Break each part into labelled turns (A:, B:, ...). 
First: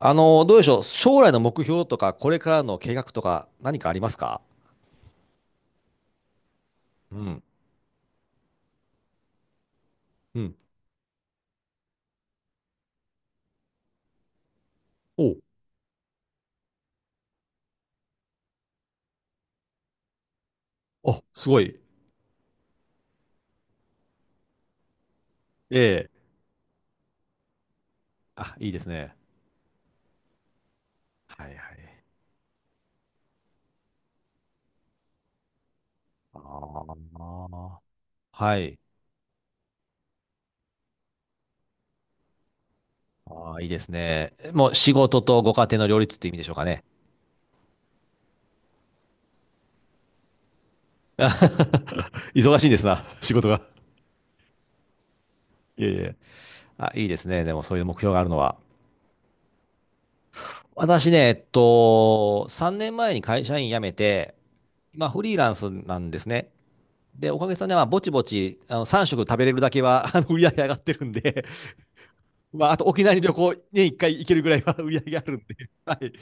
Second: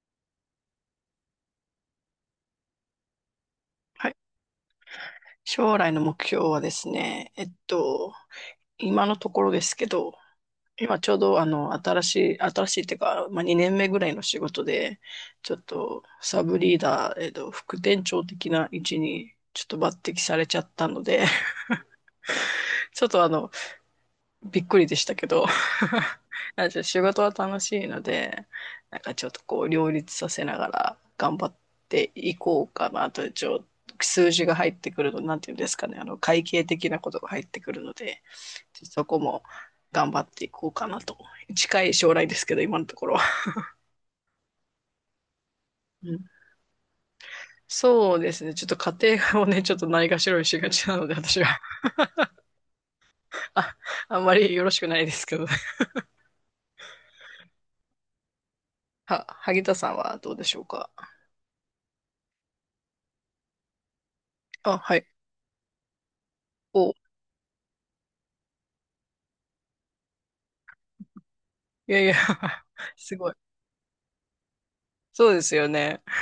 A: どうでしょう。将来の目標とか、これからの計画とか、何かありま
B: は
A: す
B: い。
A: か？
B: 将来の目標はです
A: う
B: ね、
A: ん。
B: 今のところですけど、
A: うん。
B: 今ちょうど新しいっていうか、まあ、2年目ぐらいの仕事で、
A: お
B: ちょっとサブリーダー、副店長的な位置にちょっと抜擢されちゃったの
A: お、
B: で、
A: すご い。
B: ちょっとびっくりでしたけど。
A: ええ。
B: じゃあ仕事は楽しいので、
A: あ、いいです
B: なんか
A: ね。
B: ちょっとこう両立させながら頑
A: は
B: 張っ
A: いはい。
B: ていこうかなと、数字が入ってくると、なんていうんですかね、
A: あ
B: 会計的なことが入ってくる
A: あ、
B: ので、
A: はい。
B: ちょっとそこも頑張っていこうかなと。近い将来ですけど、今のところは。
A: ああ、いいですね。もう仕事とご家庭の両
B: う
A: 立っ
B: ん。
A: て意味でしょうかね。
B: そうですね。ちょっと家庭をね、ちょっとないがしろにしがちなので、私は、
A: 忙しいんですな、仕事が。
B: あ、あんまりよろしくないですけどね。
A: いえいえ。あ、いいですね。でもそういう目標があるのは。
B: 萩田さんはどうでしょうか？
A: 私ね、3年前に会社員辞めて、
B: あ、はい。
A: 今フリーランスなんですね。
B: お、
A: で、おかげさまで、まあ、ぼちぼち、3食食べれるだけは、売り上げ上がってるんで、
B: いやいや。
A: ま あ、あと沖縄
B: す
A: に
B: ご
A: 旅
B: い。
A: 行、年1回行けるぐらいは 売り上げあ
B: そ
A: る
B: う
A: んで、
B: ですよ
A: は
B: ね。
A: い。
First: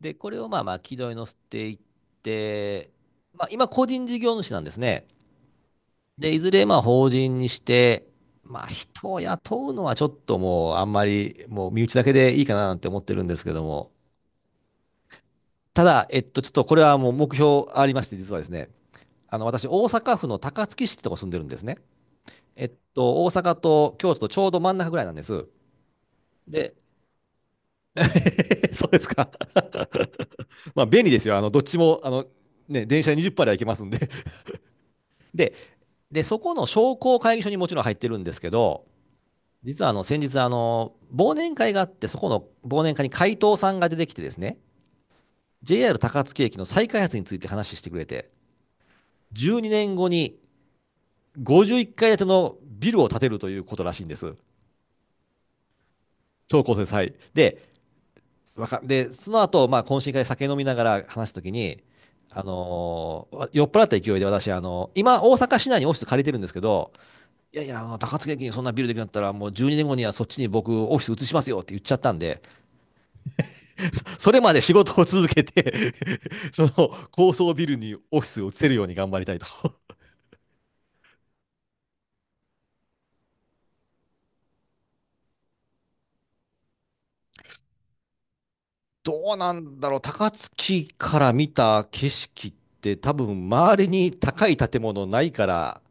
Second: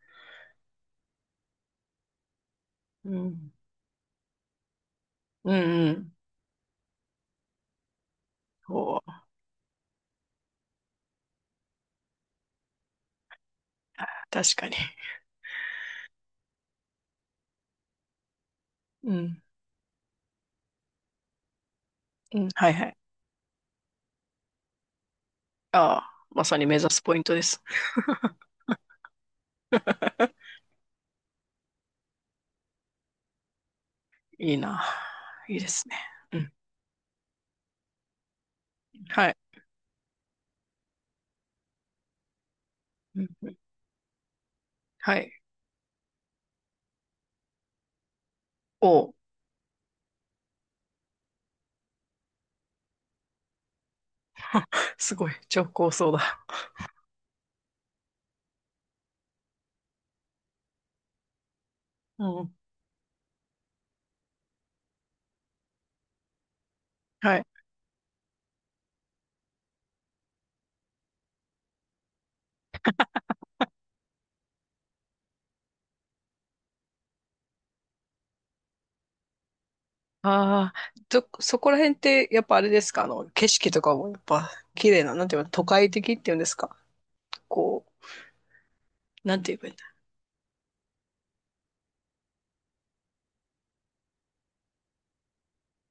A: で、これをまあまあ、軌道に乗せていって、
B: う
A: まあ、
B: ん。
A: 今、個人事業主なんですね。
B: うんうん。
A: で、いずれ、まあ、法人にして、まあ、
B: お
A: 人を
B: ー、
A: 雇うのはちょっともう、あんまり、もう、身内だけでいいかななんて思ってるんですけども、
B: 確かに。
A: ただ、ちょっとこれはもう目標ありまして、実はですね、
B: うん。
A: 私、大阪府の高槻市ってとこ住んでるんですね。
B: うん。はいはい。
A: 大阪と京都とちょうど真ん中ぐらいなんです。
B: ああ、まさに
A: で、
B: 目指すポイントです。
A: そうですか。まあ、便利ですよ。どっちも、ね、電車で20分では行けますんで。
B: いいな。
A: で、
B: いいですね。う
A: そこ
B: ん。
A: の商工会議所にもちろん入ってるんですけど、
B: はい。
A: 実は先日、忘年会があって、そこの忘年会に
B: うん
A: 会
B: う
A: 頭
B: ん。
A: さんが出てきてですね、
B: はい。
A: JR 高槻駅の再開発について話してくれて、
B: おお、
A: 12年後に51階建てのビルを建てるということらしいんです。
B: すごい。超高層だ。
A: 超高層債。で、わかで、その後、まあ、懇親会で酒飲みながら話すときに、
B: うん。
A: 酔っ払った勢いで私、今、大阪市内にオフィス借りてるんですけど、
B: はい。
A: いやいや、あの高槻駅にそんなビルできなかったら、もう12年後にねんごにはそっちに僕、オフィス移しますよって言っちゃったんで、それまで仕事を続けて その高層ビルにオフィスを移せるように頑張りたいと。
B: ああ、そこら辺って、やっぱあれですか、景色とかもやっぱ綺麗な、なんていうの、都会的っていうんですか？こう、
A: どう
B: なん
A: な
B: て言えばいいん
A: ん
B: だ。
A: だろう、高槻から見た景色って、多分周りに高い建物ないから、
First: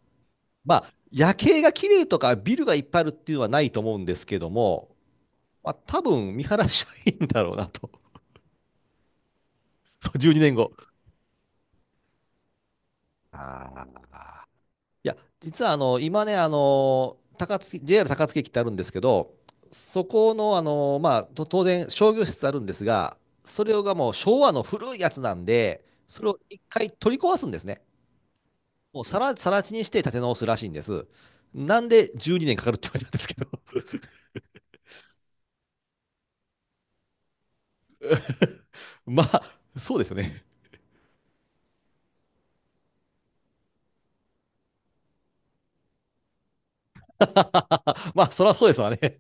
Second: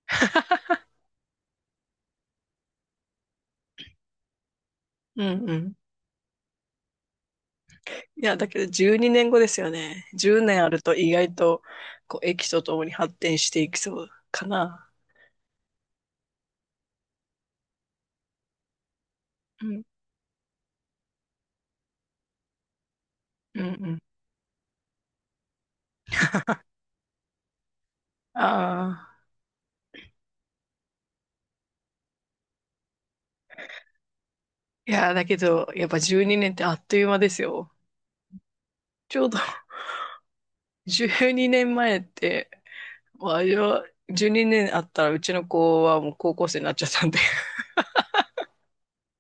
A: まあ、夜景が綺麗とかビルがいっぱいあるっていうのはないと思うんですけども、
B: う
A: まあ、
B: ん。
A: 多分見晴らしはいいんだろうなと。
B: いや、だけど12年後ですよ ね。
A: そう、12
B: 10
A: 年
B: 年あ
A: 後。
B: ると意外と、こう、駅とともに発展していき
A: あ
B: そう
A: あ、
B: かな。
A: いや、実は今ね、JR 高槻駅ってあるんですけど、
B: うん、
A: そこの、まあ、と当然商業施設あるんですが、
B: う
A: そ
B: ん、う
A: れが
B: ん。
A: もう昭和の古いやつなんで、それを一回取り壊すんですね。もう
B: ああ。
A: さら地にして建て直すらしいんです。なんで12年かかるって言われたんですけど。
B: いや、だけど、やっぱ12年ってあっという間ですよ。ち
A: ま
B: ょうど。
A: あ、そうですよね。
B: 12年前って、もうあれは、12年あったらうちの子はもう高校生になっちゃったんで。
A: まあ、そりゃそうですわね。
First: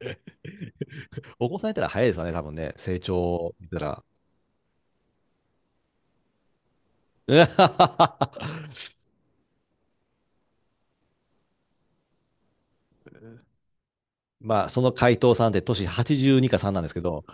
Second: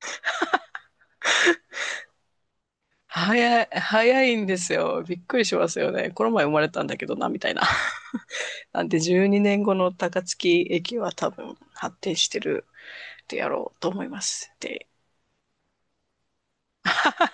A: お子さんいたら早いですわね、多分ね。成長
B: 早い、
A: 見たら。
B: 早いんですよ。びっくりしますよね。この前生まれたんだけどな、みたいな。なんで12年後の高槻駅は多分発展してるでやろうと思います。
A: まあ、そ
B: で、
A: の回答さんって年82か3なんですけど、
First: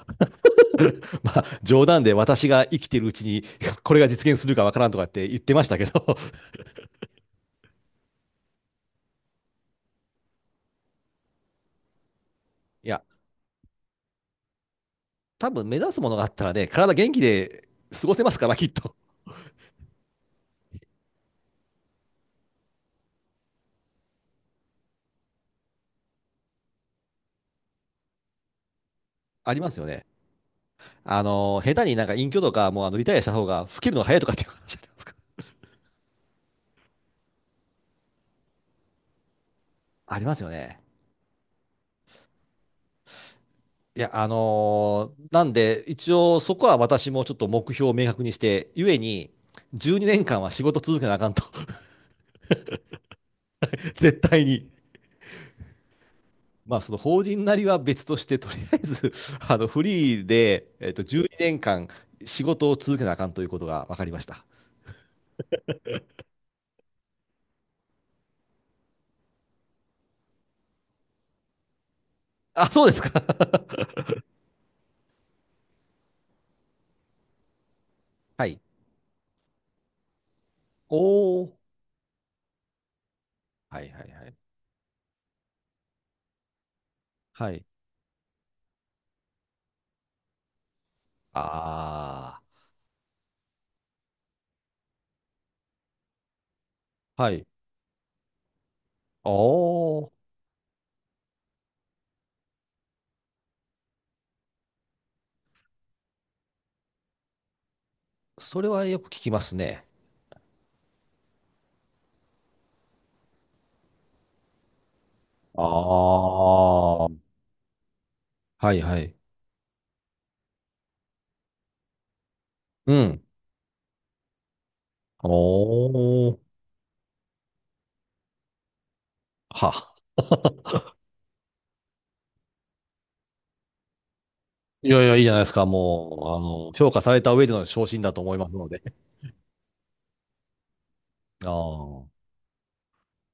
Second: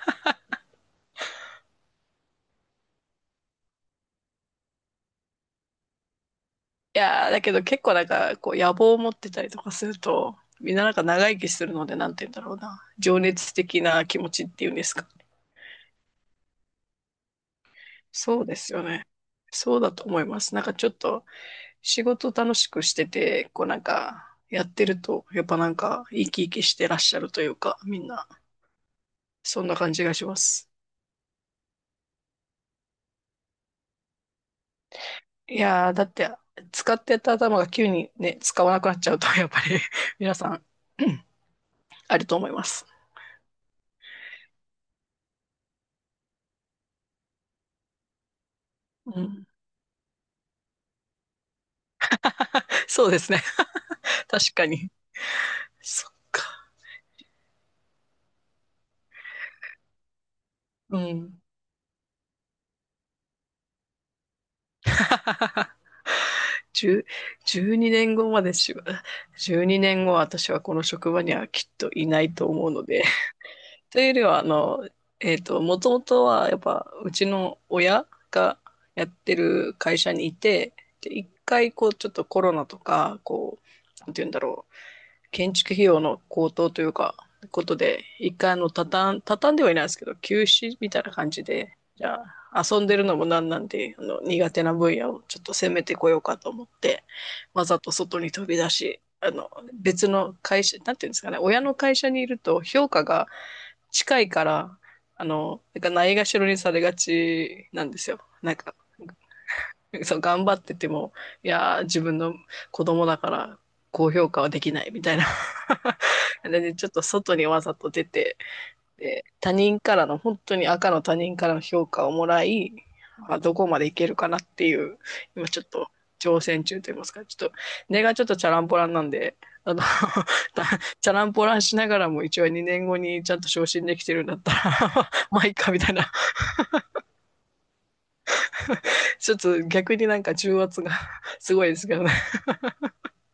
A: まあ、冗談で私が生きてるうちに、これが実現するかわからんとかって言ってましたけど、
B: いやーだけど結構なんか、こう、野望を持ってたりとかすると、みんななんか長生きするので、なんて言うんだろうな。
A: いや、
B: 情熱的な気持ちっていうんですか。
A: 多分目指すものがあったらね、体元気で過ごせます
B: そ
A: か
B: う
A: ら、
B: で
A: きっ
B: すよ
A: と。
B: ね。そうだと思います。なんかちょっと、仕事楽しくしてて、こうなんか、やってると、やっぱなんか、生き生きしてらっしゃるというか、みんな、
A: あり
B: そん
A: ま
B: な
A: すよ
B: 感
A: ね。
B: じがします。
A: 下手になんか隠居とか、もうあのリタイアした方が老けるのが早いとかっていう話じゃないですか。
B: いやーだって、使ってた頭が急にね、使わなくなっちゃうと、やっぱり。
A: ありま
B: 皆
A: す
B: さ
A: よ
B: ん、
A: ね。
B: あると思います。
A: いや、なんで、一応そこは私もちょっと目標を明確にして、ゆえ
B: う
A: に、
B: ん、
A: 12年間は仕事続けなあかんと、
B: そうですね。
A: 絶対
B: 確か
A: に。
B: に。そっか。
A: まあ、その法人なりは別として、とりあえず、フリーで、
B: う
A: 12
B: ん。
A: 年間仕事を続けなあかんということが分かりました。
B: 10 12年後までしば、12年後私はこの職場にはきっといないと思
A: あ、
B: うの
A: そうです
B: で、
A: か。
B: というよりは、もともとは、やっぱ、うちの親
A: は
B: が
A: い。
B: やってる会社にいて、で、一
A: おー。
B: 回、こう、ちょっとコロナとか、こう、
A: はいはい
B: なんて
A: は
B: 言うん
A: い。
B: だろう、建築費用の高騰というか、
A: は
B: こ
A: い。
B: とで、一回、畳んではいないですけど、休止みたいな感じで、じゃ
A: あ
B: あ、遊んでるのもなんなんで、苦手な分野をちょっと攻めてこようかと思って、
A: あ。はい。
B: わざと外に飛び出し、
A: お
B: 別
A: ー。
B: の会社、なんていうんですかね、親の会社にいると評価が近いから、なんかないがしろにされがちなんですよ。なん
A: それ
B: か、
A: はよく聞きますね。
B: そう、頑張ってても、いやー、自分の子供だから、高評価はできないみたいな。
A: あ
B: なんで、ちょっと
A: あ。
B: 外にわざと出て、
A: はいはい。
B: で、他人からの、本当に赤の他人からの評価をもらい、
A: うん。
B: まあ、どこまでいけるかなっていう、
A: お
B: 今ちょっと
A: ー。
B: 挑戦中と言いますか、ちょっと、根がちょっとチャランポランなんで、あの、
A: は。
B: チャランポランしながらも一応2年後にちゃんと昇進できてるんだった
A: いやい
B: ら、
A: や、いい じゃな
B: ま
A: いで
B: あい
A: す
B: い
A: か。
B: かみたいな、
A: もう、評価された上での昇進だと思いますので。
B: ちょっと逆になんか重圧が すごいですけどね。
A: あ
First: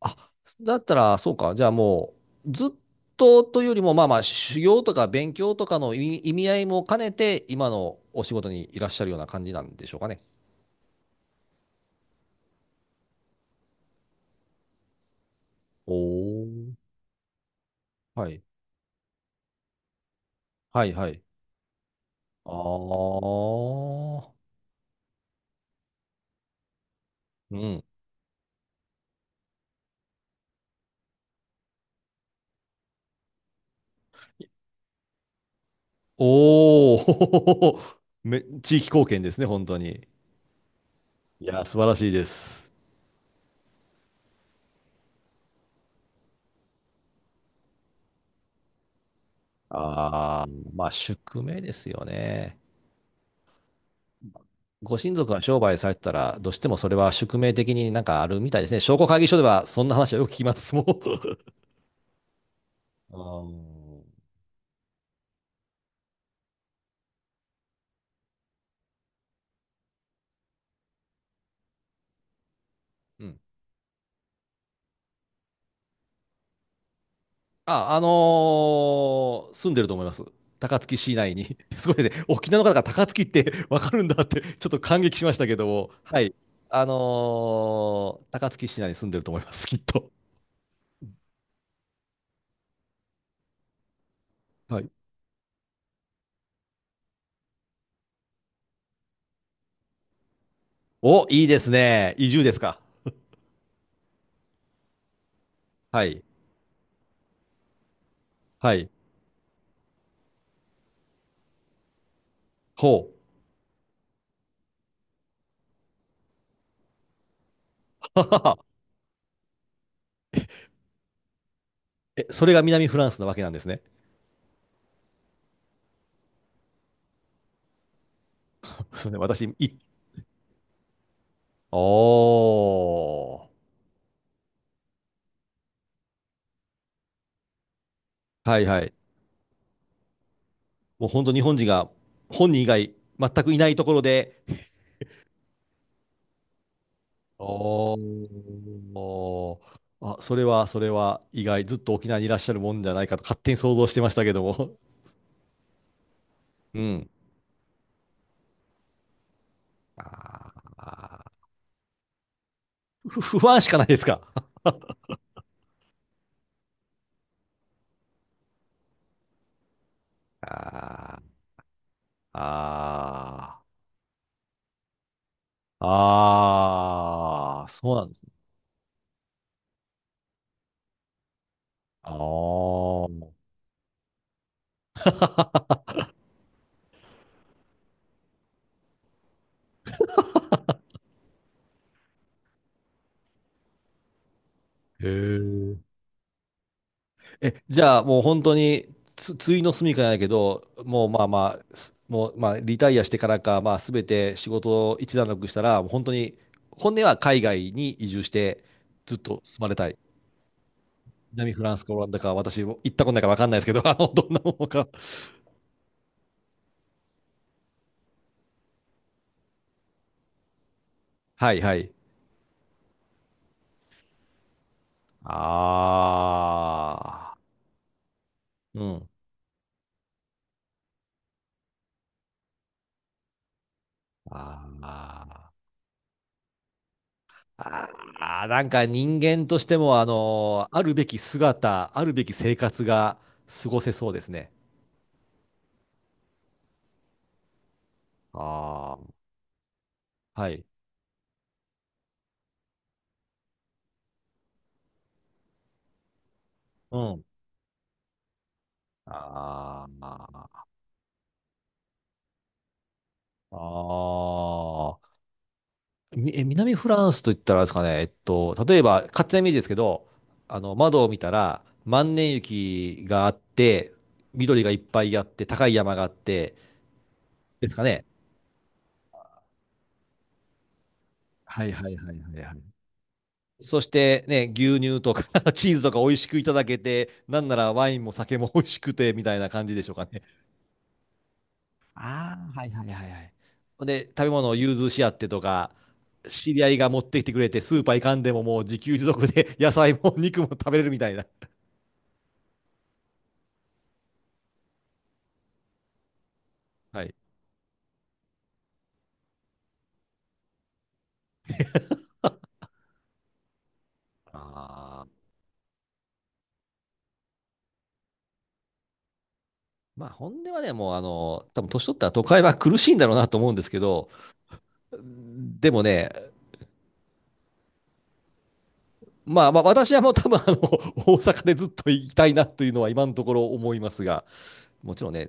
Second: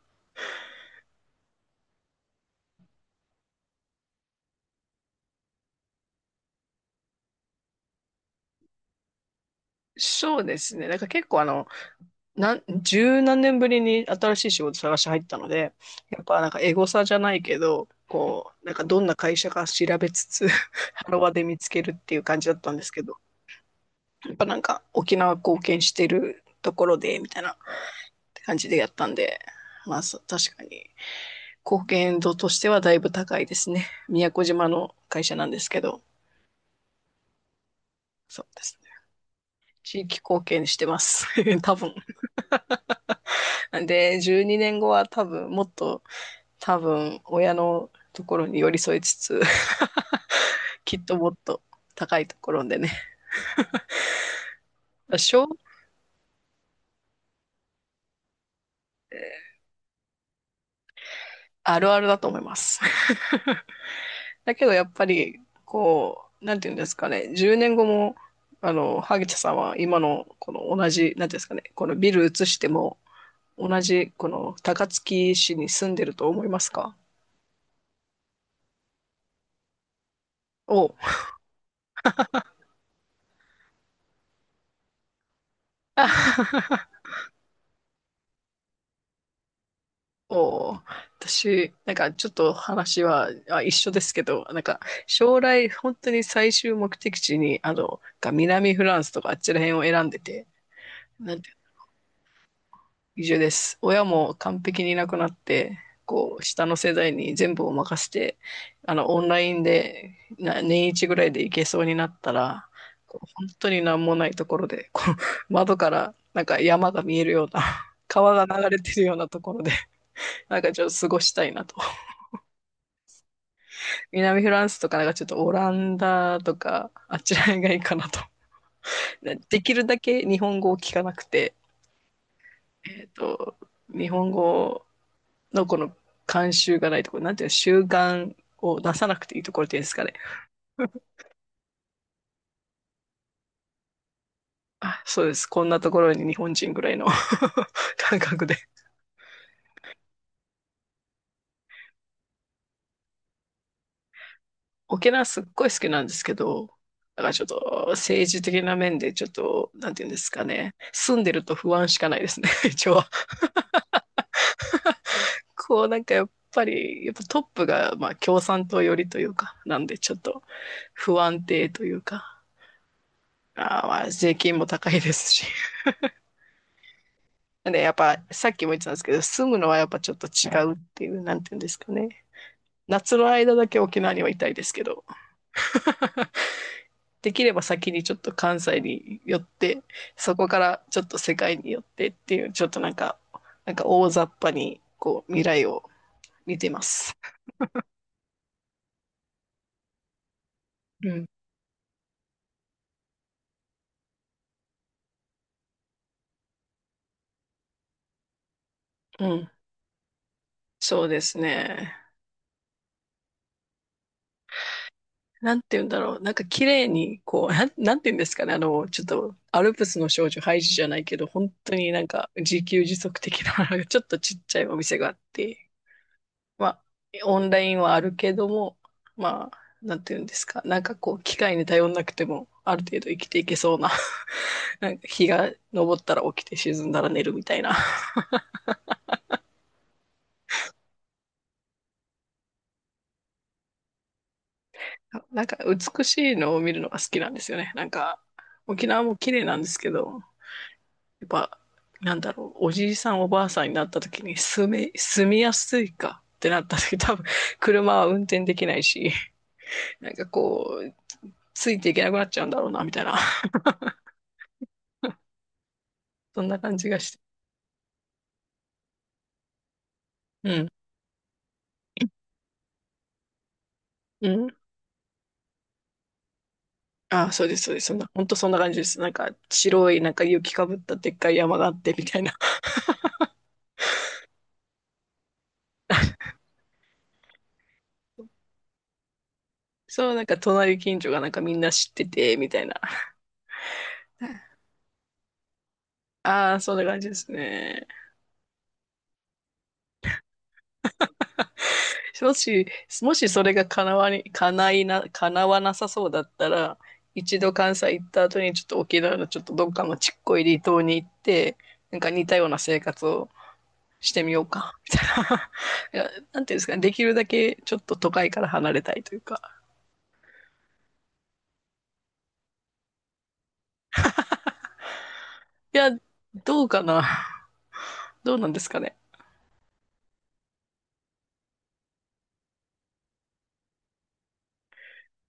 A: あ。あ、だったら、そうか。じゃあもう、ずっとというよりも、まあまあ、修行とか勉強とかの意味合いも兼ねて、今のお仕事にいらっしゃるような感じなんでしょうかね。
B: そうですね。なんか結構十何年ぶりに新しい仕事探し入ったので、やっぱ
A: お
B: なんかエ
A: ー。
B: ゴサじゃないけど、
A: はい。
B: こう、なんかどんな会社か調べつつ、
A: はい は
B: ハロ
A: い。
B: ワで見つけるっていう感じ
A: あ
B: だったんですけど、や
A: あ。
B: っぱなんか沖縄貢献してるところで、みたい
A: う
B: な
A: ん。
B: 感じでやったんで、まあ、確かに貢献度としてはだいぶ高いですね。宮古島の会社なんですけど、
A: おお。
B: そうで
A: 地
B: す
A: 域
B: ね。
A: 貢献ですね、本当
B: 地
A: に。
B: 域貢献してます。
A: い や、
B: 多
A: 素晴ら
B: 分。
A: しいです。
B: なんで、12年後は多分もっと多分親のところに寄り添いつつ、
A: ああ、まあ
B: きっともっ
A: 宿命
B: と
A: ですよ
B: 高いとこ
A: ね。
B: ろでね。
A: ご親族が
B: 小
A: 商売されてたら、どうしてもそれは宿命的になんかあるみたいですね。商工会議所ではそんな話はよく聞きます、もう。
B: あるあるだと思います。
A: あー
B: だけどやっぱりこう、なんていうんですかね、10年後も萩田さんは今のこの同じ、なんていうんですかね、このビル移しても
A: うん。
B: 同じこの高槻市に住んでると思いますか？
A: あ、あの住んでると思います。高
B: おう。
A: 槻市内に。すごいですね。沖縄の方が高槻ってわかるんだって、ちょっと感激しましたけども。はい。あ の高槻市内に住んでると思います、きっと。
B: おー、私、なんかちょっと話は、あ、一緒ですけど、なん
A: は
B: か
A: い。
B: 将来本当に最終目的地に、南フランスとかあっちら辺を選んでて、
A: お、
B: なん
A: いい
B: て、
A: ですね。移住ですか。
B: 移住です。親も完璧にいなくなって、
A: はい。
B: こう、下の世代に全部を任せて、
A: はい。
B: オンラインで、年一ぐらいで行けそうになったら、
A: ほ
B: こう本当になんもないところで、こう、窓からなんか山が見えるような、
A: う。
B: 川が流 れてるようなところで、なんかちょっと過ごしたいなと。
A: え、それが南フランスなわけなんですね。
B: 南フランスとかなんかちょっとオランダとか、あっちらへんがいいかなと。
A: そうね、
B: できるだけ日本語を聞かなくて、
A: お
B: えっ
A: ー。
B: と、日本語のこの慣習がないところ、なんていうの、習慣
A: はい
B: を
A: はい。
B: 出さなくていいところっていうんですかね。
A: もう 本当日本人が本人以外全くいないところで、
B: あ、そうです。こんなところに日本人ぐらいの 感覚で。
A: おー。あ、それは意外、ずっと沖縄にいらっしゃるもんじゃないかと勝手に想像してましたけども。
B: 沖縄すっごい好きなんですけど、
A: うん。
B: だからちょっと政治的な面でちょっと、なんていうんですかね。住んで
A: あ
B: ると不安しかないですね、一応。
A: 不安しかないですか。
B: なんかやっぱり、やっぱトップがまあ共産党寄りというか、なんでちょっと
A: あ
B: 不安定という
A: ー
B: か、
A: あ
B: まあ税金も高いですし。
A: ー。ああ、
B: で、や
A: そ
B: っ
A: うなんで
B: ぱ
A: すね。
B: さっきも言ってたんですけど、住むのはやっぱちょっと違うっていう、なんていうんですか
A: あ
B: ね。夏の
A: あ。
B: 間だけ沖縄にはいたいですけど、できれば先にちょっと関西に寄って、そこからちょっと世界に寄ってっていう、ちょっとなんか、なんか大雑把に
A: へ
B: こう未来
A: え。
B: を見てます。
A: え、じゃあもう本当についの住みかじゃないけど、もう
B: う
A: ま
B: ん。
A: あまあ、もうまあリタイアしてからか、まあ全て仕事を一段落したら、もう本当に、本音は海外に移住して、ずっ
B: う
A: と
B: ん。
A: 住まれたい。
B: そうです
A: 南フランスか
B: ね。
A: オランダか、私も行ったことないから分かんないですけど、どんなものか。
B: なんて言うんだろう。なんか綺麗に、こう、なんて言うんですかね。ちょっと、アルプスの少女ハイジじゃないけど、本
A: はい
B: 当
A: はい。
B: になんか自給自足的な、ちょっとちっちゃいお店があっ
A: あ
B: て、まあ、
A: あ。
B: オンラインはあるけども、
A: うん。
B: まあ、なんて言うんですか。なんかこう、機械に頼んなくても、ある程度生きていけそうな、
A: あ
B: なんか日が
A: ー
B: 昇ったら起きて沈んだら寝るみたいな。
A: あー。なんか人間としても、あるべき姿、あるべき生活が過ごせそうですね。
B: なんか美しいのを見るのが好きなんですよね。なんか、沖縄
A: あ
B: も綺麗なんですけど、
A: あ、はい。
B: やっぱ、なんだろう、おじいさんおばあさんになった時に住みやすいかってなった
A: う
B: 時多
A: ん。
B: 分車は運転できないし、
A: あ
B: なんか
A: あ、
B: こう、ついていけなくなっちゃうんだろうな、みたいな。
A: ああ、
B: そんな
A: 南
B: 感
A: フ
B: じが
A: ラン
B: して。
A: スといったらあれですかね、例えば、勝手なイメージですけど、
B: うん。
A: 窓を見たら、万年雪があって、
B: うん。
A: 緑がいっぱいあって、高い山があって、
B: あ、そうです、
A: で
B: そう
A: す
B: で
A: か
B: す。そん
A: ね。
B: な、本当そんな感じです。なんか、白い、なんか雪かぶったでっかい山
A: は
B: があ
A: い
B: っ
A: は
B: て、
A: い
B: み
A: はい
B: たい
A: は
B: な。
A: いはい。そしてね、牛乳とか チーズとか美味 しくいただけて、なんならワインも酒も美味しくて、みたいな感じでしょうか
B: そう、
A: ね。
B: なんか隣近所がなんかみんな知ってて、
A: あ
B: み
A: あ、
B: た
A: は
B: い
A: い
B: な。
A: はいはいはい。ほんで、食べ物を融通し合ってとか、知
B: ああ、
A: り合
B: そ
A: い
B: んな
A: が持
B: 感
A: っ
B: じで
A: てき
B: す
A: てくれて、スー
B: ね。
A: パー行かんでももう自給自足で 野菜も肉も食べれるみたいな。
B: もし、もしそれが叶わなさそうだったら、
A: はい。
B: 一度関西行った後にちょっと沖縄のちょっとどっかのちっこい離島に行って、なんか似たような生活をしてみようか、みた
A: ああ。
B: いな。いや、なんていうんですかね、できるだけちょっと都会から離れたいというか。
A: まあ、本音はね、もう、多分年取ったら都会は苦しいんだろうなと思うんですけど、で
B: い
A: も
B: や、
A: ね、
B: どうかな。どうなんですかね。
A: まあまあ、私はもう多分、大阪でずっと行きたいなというのは今のところ思いますが、もちろんね、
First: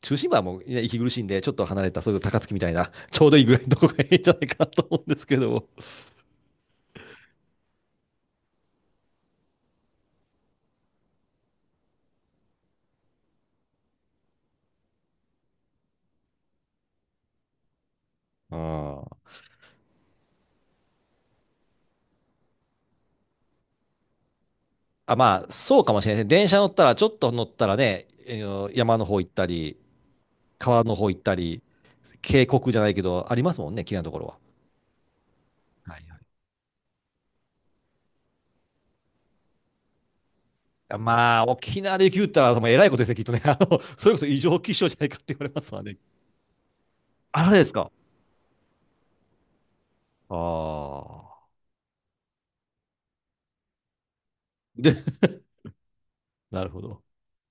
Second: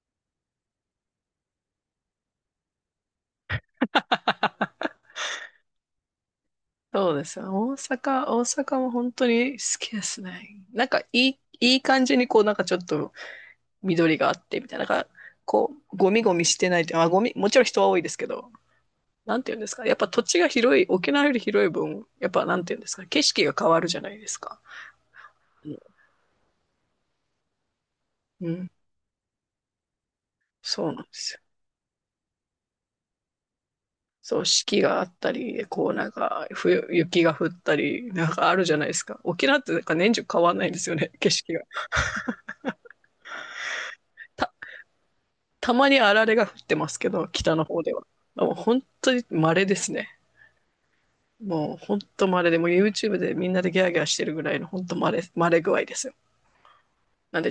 A: 中心部はもう、ね、息苦しいんで、ちょっと離れた、それこそ高槻みたいな、ちょうどいいぐらいのとこがいいんじゃないかなと 思うんですけども。
B: そうですよ。大阪も本当に好きですね。なんかいい感じにこうなんかちょっと緑があってみたいな、なんかこう、ゴミゴミしてないって、ゴミ、もちろん人は多いですけど、
A: うん
B: なんていうんですか、やっぱ土地が広い、沖縄より広い分、やっぱなんていうんですか、景色が変わるじゃないですか。
A: あ、まあ、
B: うん、
A: そうかもしれないですね。電車乗ったら、ちょっと乗ったらね、
B: うん。
A: 山の方行ったり、川
B: そう
A: の
B: なんで
A: 方行っ
B: す
A: た
B: よ。
A: り、渓谷じゃないけど、ありますもんね、綺麗なところは。
B: そう、四季があったり、こう
A: はい
B: なん
A: はい。
B: か、冬、雪が降ったり、なんかあるじゃないですか。沖縄ってなんか年中変わんないんですよ
A: あ
B: ね、景
A: まあ、
B: 色が。
A: 沖縄で雪降ったら、もうえらいことですね、きっとね。それこそ異
B: た、
A: 常気象じゃないかって言われま
B: た
A: すわ
B: ま
A: ね。
B: にあられが降ってますけど、
A: あ
B: 北
A: れで
B: の
A: す
B: 方
A: か？
B: では。もう本当に稀ですね。
A: ああ。
B: もう、ほんと稀で、もう YouTube でみんなでギャーギャーしてるぐらいの、ほん
A: で、
B: と稀、稀具合ですよ。
A: なるほど。
B: なんで